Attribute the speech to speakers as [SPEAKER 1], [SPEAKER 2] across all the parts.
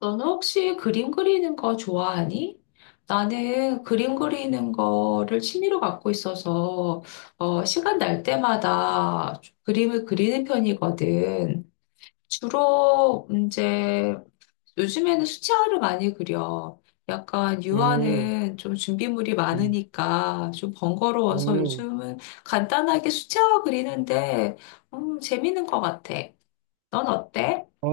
[SPEAKER 1] 너는 혹시 그림 그리는 거 좋아하니? 나는 그림 그리는 거를 취미로 갖고 있어서 시간 날 때마다 그림을 그리는 편이거든. 주로 이제 요즘에는 수채화를 많이 그려. 약간
[SPEAKER 2] 음,
[SPEAKER 1] 유화는 좀 준비물이
[SPEAKER 2] 음,
[SPEAKER 1] 많으니까 좀 번거로워서
[SPEAKER 2] 음.
[SPEAKER 1] 요즘은 간단하게 수채화 그리는데 재밌는 것 같아. 넌 어때?
[SPEAKER 2] 아,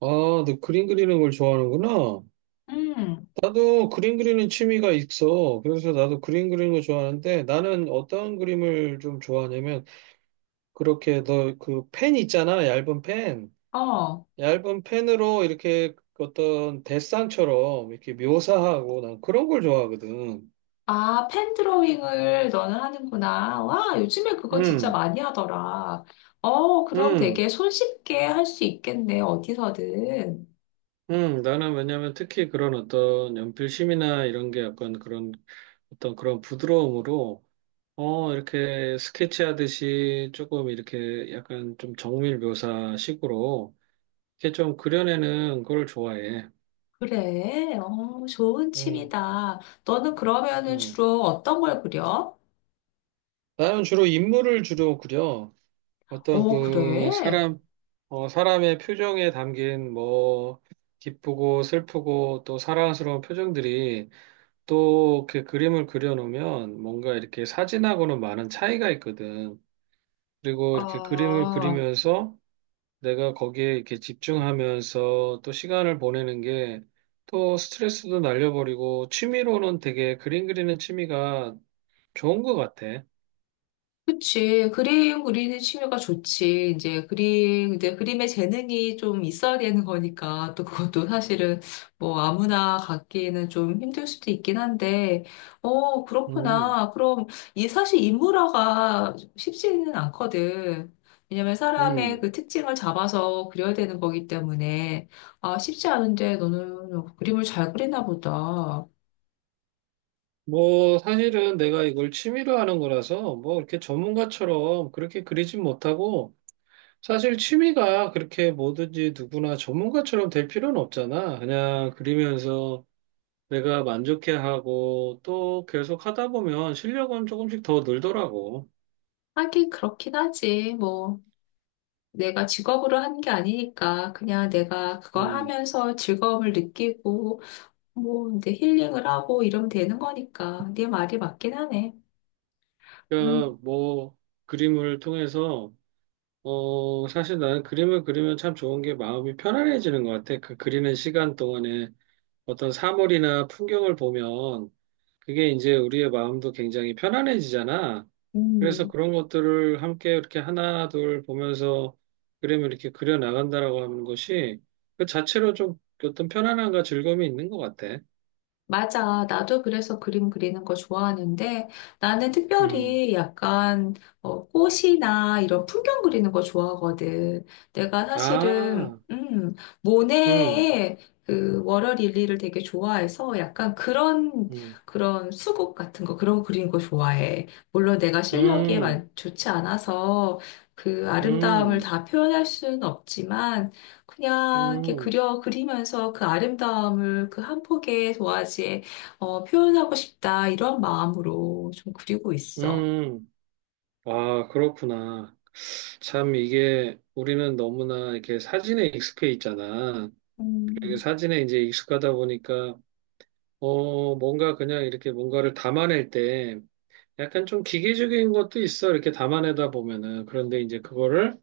[SPEAKER 2] 아, 너 그림 그리는 걸 좋아하는구나.
[SPEAKER 1] 음,
[SPEAKER 2] 나도 그림 그리는 취미가 있어. 그래서 나도 그림 그리는 거 좋아하는데 나는 어떤 그림을 좀 좋아하냐면 그렇게 너 그 펜 있잖아. 얇은 펜.
[SPEAKER 1] 어.
[SPEAKER 2] 얇은 펜으로 이렇게 어떤 데상처럼 이렇게 묘사하고 난 그런 걸 좋아하거든.
[SPEAKER 1] 아, 펜 드로잉을 너는 하는구나. 와, 요즘에 그거 진짜
[SPEAKER 2] 음,
[SPEAKER 1] 많이 하더라. 어, 그럼
[SPEAKER 2] 음,
[SPEAKER 1] 되게 손쉽게 할 수 있겠네, 어디서든.
[SPEAKER 2] 나는 왜냐면 특히 그런 어떤 연필심이나 이런 게 약간 그런 어떤 그런 부드러움으로 어, 이렇게 스케치하듯이 조금 이렇게 약간 좀 정밀 묘사식으로 이렇게 좀 그려내는 걸 좋아해.
[SPEAKER 1] 그래, 어, 좋은
[SPEAKER 2] 음,
[SPEAKER 1] 취미다. 너는 그러면은
[SPEAKER 2] 음.
[SPEAKER 1] 주로 어떤 걸 그려?
[SPEAKER 2] 나는 주로 인물을 주로 그려. 어떤
[SPEAKER 1] 어,
[SPEAKER 2] 그
[SPEAKER 1] 그래?
[SPEAKER 2] 사람, 어, 사람의 표정에 담긴 뭐 기쁘고 슬프고 또 사랑스러운 표정들이 또 이렇게 그림을 그려놓으면 뭔가 이렇게 사진하고는 많은 차이가 있거든. 그리고 이렇게 그림을
[SPEAKER 1] 아.
[SPEAKER 2] 그리면서 내가 거기에 이렇게 집중하면서 또 시간을 보내는 게 또 스트레스도 날려버리고 취미로는 되게 그림 그리는 취미가 좋은 것 같아.
[SPEAKER 1] 그치. 그림 그리는 취미가 좋지. 이제 그림에 재능이 좀 있어야 되는 거니까 또 그것도 사실은 뭐 아무나 갖기에는 좀 힘들 수도 있긴 한데, 어,
[SPEAKER 2] 음,
[SPEAKER 1] 그렇구나. 그럼 이 사실 인물화가 쉽지는 않거든. 왜냐면 사람의
[SPEAKER 2] 음.
[SPEAKER 1] 그 특징을 잡아서 그려야 되는 거기 때문에, 아, 쉽지 않은데 너는 뭐 그림을 잘 그리나 보다.
[SPEAKER 2] 뭐 사실은 내가 이걸 취미로 하는 거라서 뭐 이렇게 전문가처럼 그렇게 그리진 못하고 사실 취미가 그렇게 뭐든지 누구나 전문가처럼 될 필요는 없잖아. 그냥 그리면서 내가 만족해하고 또 계속 하다 보면 실력은 조금씩 더 늘더라고.
[SPEAKER 1] 하긴 그렇긴 하지. 뭐. 내가 직업으로 한 게 아니니까 그냥 내가 그거
[SPEAKER 2] 음.
[SPEAKER 1] 하면서 즐거움을 느끼고 뭐 이제 힐링을 하고 이러면 되는 거니까 네 말이 맞긴 하네. 음,
[SPEAKER 2] 그러니까 뭐 그림을 통해서 어 사실 나는 그림을 그리면 참 좋은 게 마음이 편안해지는 것 같아. 그 그리는 시간 동안에 어떤 사물이나 풍경을 보면 그게 이제 우리의 마음도 굉장히 편안해지잖아. 그래서
[SPEAKER 1] 음.
[SPEAKER 2] 그런 것들을 함께 이렇게 하나 둘 보면서 그림을 이렇게 그려 나간다라고 하는 것이 그 자체로 좀 어떤 편안함과 즐거움이 있는 것 같아.
[SPEAKER 1] 맞아. 나도 그래서 그림 그리는 거 좋아하는데 나는
[SPEAKER 2] 음.
[SPEAKER 1] 특별히 약간 꽃이나 이런 풍경 그리는 거 좋아하거든. 내가 사실은
[SPEAKER 2] 아. 음.
[SPEAKER 1] 모네의 그 워러릴리를 되게 좋아해서 약간 그런
[SPEAKER 2] 음.
[SPEAKER 1] 그런 수국 같은 거 그런 거 그리는 거 좋아해. 물론 내가 실력이
[SPEAKER 2] 음.
[SPEAKER 1] 좋지 않아서 그 아름다움을
[SPEAKER 2] 음.
[SPEAKER 1] 다 표현할 수는 없지만 그냥 이렇게
[SPEAKER 2] 음.
[SPEAKER 1] 그려 그리면서 그 아름다움을 그 한 폭의 도화지에 표현하고 싶다 이런 마음으로 좀 그리고 있어.
[SPEAKER 2] 음, 아, 그렇구나. 참, 이게 우리는 너무나 이렇게 사진에 익숙해 있잖아. 그리고
[SPEAKER 1] 음,
[SPEAKER 2] 사진에 이제 익숙하다 보니까, 어, 뭔가 그냥 이렇게 뭔가를 담아낼 때 약간 좀 기계적인 것도 있어. 이렇게 담아내다 보면은. 그런데 이제 그거를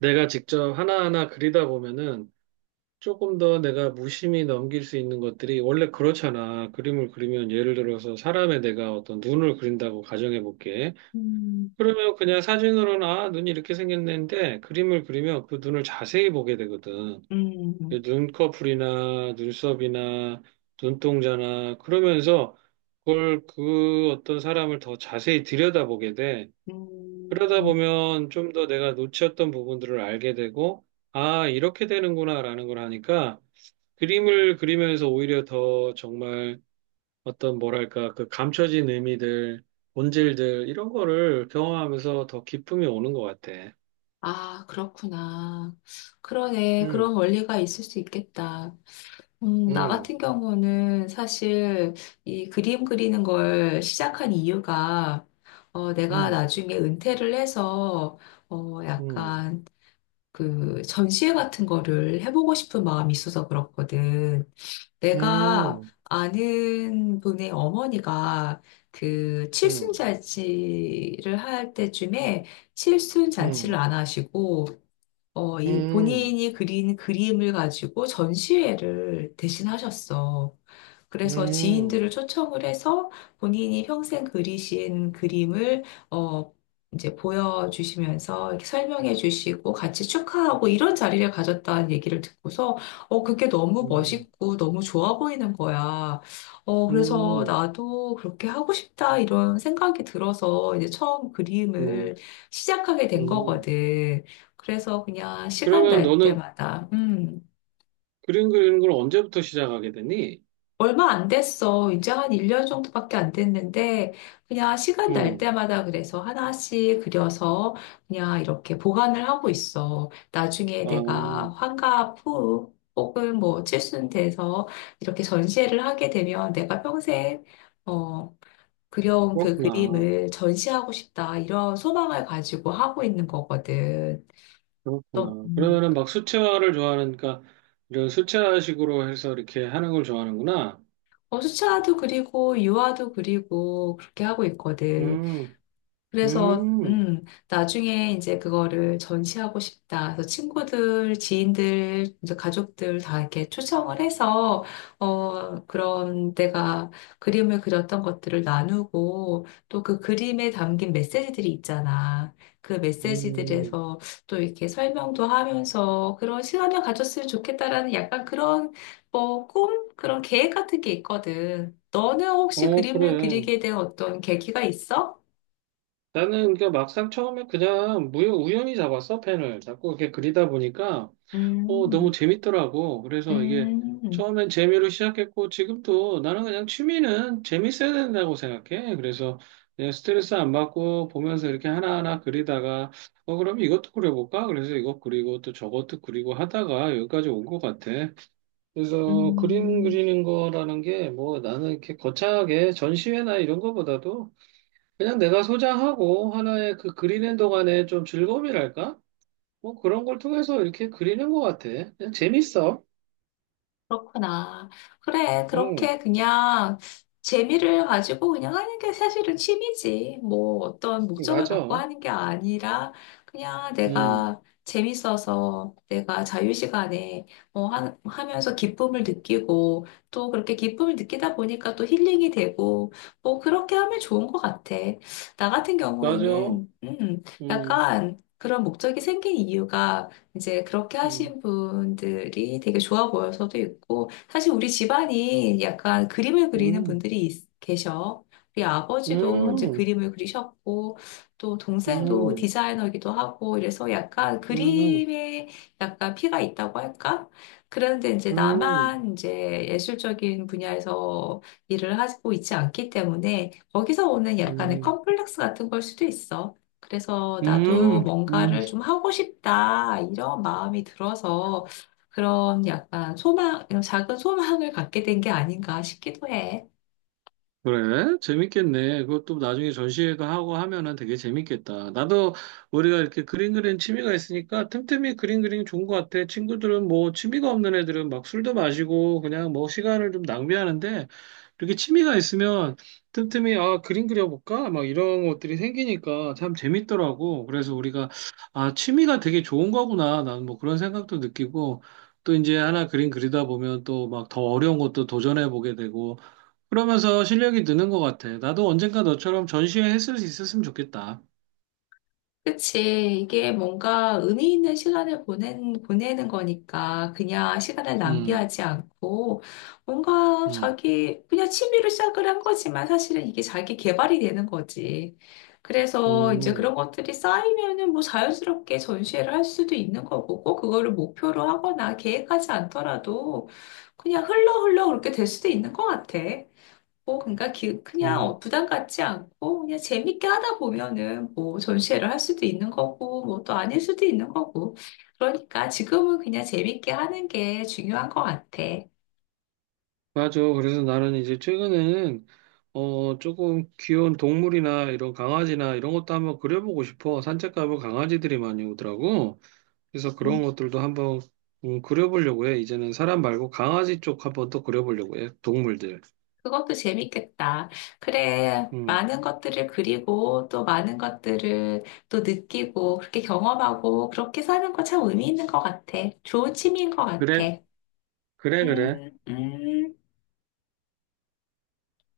[SPEAKER 2] 내가 직접 하나하나 그리다 보면은 조금 더 내가 무심히 넘길 수 있는 것들이 원래 그렇잖아. 그림을 그리면 예를 들어서 사람의 내가 어떤 눈을 그린다고 가정해 볼게.
[SPEAKER 1] 음,
[SPEAKER 2] 그러면 그냥 사진으로는 아, 눈이 이렇게 생겼는데 그림을 그리면 그 눈을 자세히 보게 되거든. 그
[SPEAKER 1] 음,
[SPEAKER 2] 눈꺼풀이나 눈썹이나 눈동자나 그러면서 그걸 그 어떤 사람을 더 자세히 들여다보게 돼. 그러다
[SPEAKER 1] 음.
[SPEAKER 2] 보면 좀 더 내가 놓쳤던 부분들을 알게 되고 아, 이렇게 되는구나라는 걸 하니까 그림을 그리면서 오히려 더 정말 어떤 뭐랄까 그 감춰진 의미들, 본질들 이런 거를 경험하면서 더 기쁨이 오는 것 같아.
[SPEAKER 1] 아, 그렇구나. 그러네.
[SPEAKER 2] 음,
[SPEAKER 1] 그런 원리가 있을 수 있겠다. 나
[SPEAKER 2] 음,
[SPEAKER 1] 같은 경우는 사실 이 그림 그리는 걸 시작한 이유가 내가
[SPEAKER 2] 음,
[SPEAKER 1] 나중에 은퇴를 해서
[SPEAKER 2] 음,
[SPEAKER 1] 약간 그 전시회 같은 거를 해보고 싶은 마음이 있어서 그렇거든. 내가
[SPEAKER 2] 음,
[SPEAKER 1] 아는 분의 어머니가 그
[SPEAKER 2] 음,
[SPEAKER 1] 칠순잔치를 할 때쯤에
[SPEAKER 2] 음,
[SPEAKER 1] 칠순잔치를
[SPEAKER 2] 음,
[SPEAKER 1] 안 하시고 이
[SPEAKER 2] 음,
[SPEAKER 1] 본인이 그린 그림을 가지고 전시회를 대신하셨어. 그래서
[SPEAKER 2] 음,
[SPEAKER 1] 지인들을 초청을 해서 본인이 평생 그리신 그림을 어, 이제 보여주시면서 이렇게 설명해 주시고 같이 축하하고 이런 자리를 가졌다는 얘기를 듣고서 그게 너무 멋있고 너무 좋아 보이는 거야.
[SPEAKER 2] 음,
[SPEAKER 1] 그래서
[SPEAKER 2] 음,
[SPEAKER 1] 나도 그렇게 하고 싶다 이런 생각이 들어서 이제 처음 그림을 시작하게 된
[SPEAKER 2] 음.
[SPEAKER 1] 거거든. 그래서 그냥 시간
[SPEAKER 2] 그러면
[SPEAKER 1] 날
[SPEAKER 2] 너는
[SPEAKER 1] 때마다,
[SPEAKER 2] 그림 그리는 걸 언제부터 시작하게 되니?
[SPEAKER 1] 얼마 안 됐어. 이제 한 1년 정도밖에 안 됐는데, 그냥 시간 날
[SPEAKER 2] 음,
[SPEAKER 1] 때마다 그래서 하나씩 그려서 그냥 이렇게 보관을 하고 있어. 나중에 내가
[SPEAKER 2] 아,
[SPEAKER 1] 환갑 후, 혹은 뭐 칠순 돼서 이렇게 전시회를 하게 되면 내가 평생, 어, 그려온 그
[SPEAKER 2] 그렇구나,
[SPEAKER 1] 그림을 전시하고 싶다. 이런 소망을 가지고 하고 있는 거거든. 너,
[SPEAKER 2] 그렇구나. 그러면은 막 수채화를 좋아하니까 이런 수채화식으로 해서 이렇게 하는 걸 좋아하는구나.
[SPEAKER 1] 어, 수차도 그리고 유아도 그리고 그렇게 하고 있거든.
[SPEAKER 2] 음.
[SPEAKER 1] 그래서
[SPEAKER 2] 음,
[SPEAKER 1] 나중에 이제 그거를 전시하고 싶다. 그래서 친구들, 지인들, 이제 가족들 다 이렇게 초청을 해서 그런 내가 그림을 그렸던 것들을 나누고 또 그 그림에 담긴 메시지들이 있잖아. 그
[SPEAKER 2] 음,
[SPEAKER 1] 메시지들에서 또 이렇게 설명도 하면서 그런 시간을 가졌으면 좋겠다라는 약간 그런 뭐 꿈? 그런 계획 같은 게 있거든. 너는 혹시
[SPEAKER 2] 어,
[SPEAKER 1] 그림을
[SPEAKER 2] 그래.
[SPEAKER 1] 그리게 된 어떤 계기가 있어?
[SPEAKER 2] 나는 그 막상 처음에 그냥 우연히 잡았어, 펜을. 자꾸 이렇게 그리다 보니까, 어, 너무
[SPEAKER 1] 음,
[SPEAKER 2] 재밌더라고. 그래서 이게
[SPEAKER 1] 음,
[SPEAKER 2] 처음엔 재미로 시작했고, 지금도 나는 그냥 취미는 재밌어야 된다고 생각해. 그래서 그냥 스트레스 안 받고 보면서 이렇게 하나하나 그리다가, 어, 그럼 이것도 그려볼까? 그래서 이것 그리고 또 저것도 그리고 하다가 여기까지 온 것 같아. 그래서 그림
[SPEAKER 1] 음,
[SPEAKER 2] 그리는 거라는 게 뭐 나는 이렇게 거창하게 전시회나 이런 거보다도 그냥 내가 소장하고 하나의 그 그리는 동안에 좀 즐거움이랄까? 뭐 그런 걸 통해서 이렇게 그리는 것 같아. 그냥 재밌어.
[SPEAKER 1] 그렇구나. 그래,
[SPEAKER 2] 응,
[SPEAKER 1] 그렇게 그냥 재미를 가지고 그냥 하는 게 사실은 취미지. 뭐 어떤 목적을 갖고
[SPEAKER 2] 맞아.
[SPEAKER 1] 하는 게 아니라 그냥
[SPEAKER 2] 응,
[SPEAKER 1] 내가 재밌어서 내가 자유시간에 뭐 하면서 기쁨을 느끼고 또 그렇게 기쁨을 느끼다 보니까 또 힐링이 되고 뭐 그렇게 하면 좋은 것 같아. 나 같은
[SPEAKER 2] 맞아.
[SPEAKER 1] 경우에는,
[SPEAKER 2] 응,
[SPEAKER 1] 약간 그런 목적이 생긴 이유가 이제 그렇게
[SPEAKER 2] 응,
[SPEAKER 1] 하신 분들이 되게 좋아 보여서도 있고, 사실 우리 집안이 약간 그림을 그리는
[SPEAKER 2] 응,
[SPEAKER 1] 분들이 계셔. 우리 아버지도 이제
[SPEAKER 2] 응,
[SPEAKER 1] 그림을 그리셨고, 또 동생도
[SPEAKER 2] 응,
[SPEAKER 1] 디자이너기도 하고, 이래서 약간
[SPEAKER 2] 응, 응,
[SPEAKER 1] 그림에 약간 피가 있다고 할까? 그런데 이제
[SPEAKER 2] 응,
[SPEAKER 1] 나만 이제 예술적인 분야에서 일을 하고 있지 않기 때문에 거기서 오는 약간의
[SPEAKER 2] 응,
[SPEAKER 1] 컴플렉스 같은 걸 수도 있어. 그래서 나도
[SPEAKER 2] 응, 응.
[SPEAKER 1] 뭔가를 좀 하고 싶다, 이런 마음이 들어서 그런 약간 소망, 작은 소망을 갖게 된 게 아닌가 싶기도 해.
[SPEAKER 2] 그래? 재밌겠네. 그것도 나중에 전시회도 하고 하면은 되게 재밌겠다. 나도 우리가 이렇게 그림 그리는 취미가 있으니까 틈틈이 그림 그리는 게 좋은 것 같아. 친구들은 뭐 취미가 없는 애들은 막 술도 마시고 그냥 뭐 시간을 좀 낭비하는데 이렇게 취미가 있으면 틈틈이 아, 그림 그려볼까? 막 이런 것들이 생기니까 참 재밌더라고. 그래서 우리가 아, 취미가 되게 좋은 거구나. 난 뭐 그런 생각도 느끼고 또 이제 하나 그림 그리다 보면 또 막 더 어려운 것도 도전해 보게 되고 그러면서 실력이 느는 것 같아. 나도 언젠가 너처럼 전시회 했을 수 있었으면 좋겠다.
[SPEAKER 1] 그치. 이게 뭔가 의미 있는 시간을 보내는 거니까 그냥 시간을
[SPEAKER 2] 음,
[SPEAKER 1] 낭비하지 않고 뭔가
[SPEAKER 2] 음,
[SPEAKER 1] 자기 그냥 취미로 시작을 한 거지만 사실은 이게 자기 개발이 되는 거지. 그래서 이제
[SPEAKER 2] 음,
[SPEAKER 1] 그런 것들이 쌓이면은 뭐 자연스럽게 전시회를 할 수도 있는 거고 꼭 그거를 목표로 하거나 계획하지 않더라도 그냥 흘러 흘러 그렇게 될 수도 있는 것 같아. 뭐, 그러니까 그냥
[SPEAKER 2] 음.
[SPEAKER 1] 부담 갖지 않고 그냥 재밌게 하다 보면은 뭐 전시회를 할 수도 있는 거고 뭐 또 아닐 수도 있는 거고 그러니까 지금은 그냥 재밌게 하는 게 중요한 것 같아.
[SPEAKER 2] 맞아. 그래서 나는 이제 최근에는 어 조금 귀여운 동물이나 이런 강아지나 이런 것도 한번 그려보고 싶어. 산책 가면 강아지들이 많이 오더라고. 그래서
[SPEAKER 1] 음,
[SPEAKER 2] 그런 것들도 한번 그려보려고 해. 이제는 사람 말고 강아지 쪽 한번 또 그려보려고 해. 동물들.
[SPEAKER 1] 그것도 재밌겠다. 그래,
[SPEAKER 2] 음,
[SPEAKER 1] 많은 것들을 그리고 또 많은 것들을 또 느끼고 그렇게 경험하고 그렇게 사는 거 참 의미 있는 것 같아. 좋은 취미인 것
[SPEAKER 2] 그래,
[SPEAKER 1] 같아.
[SPEAKER 2] 그래, 그래.
[SPEAKER 1] 음, 음.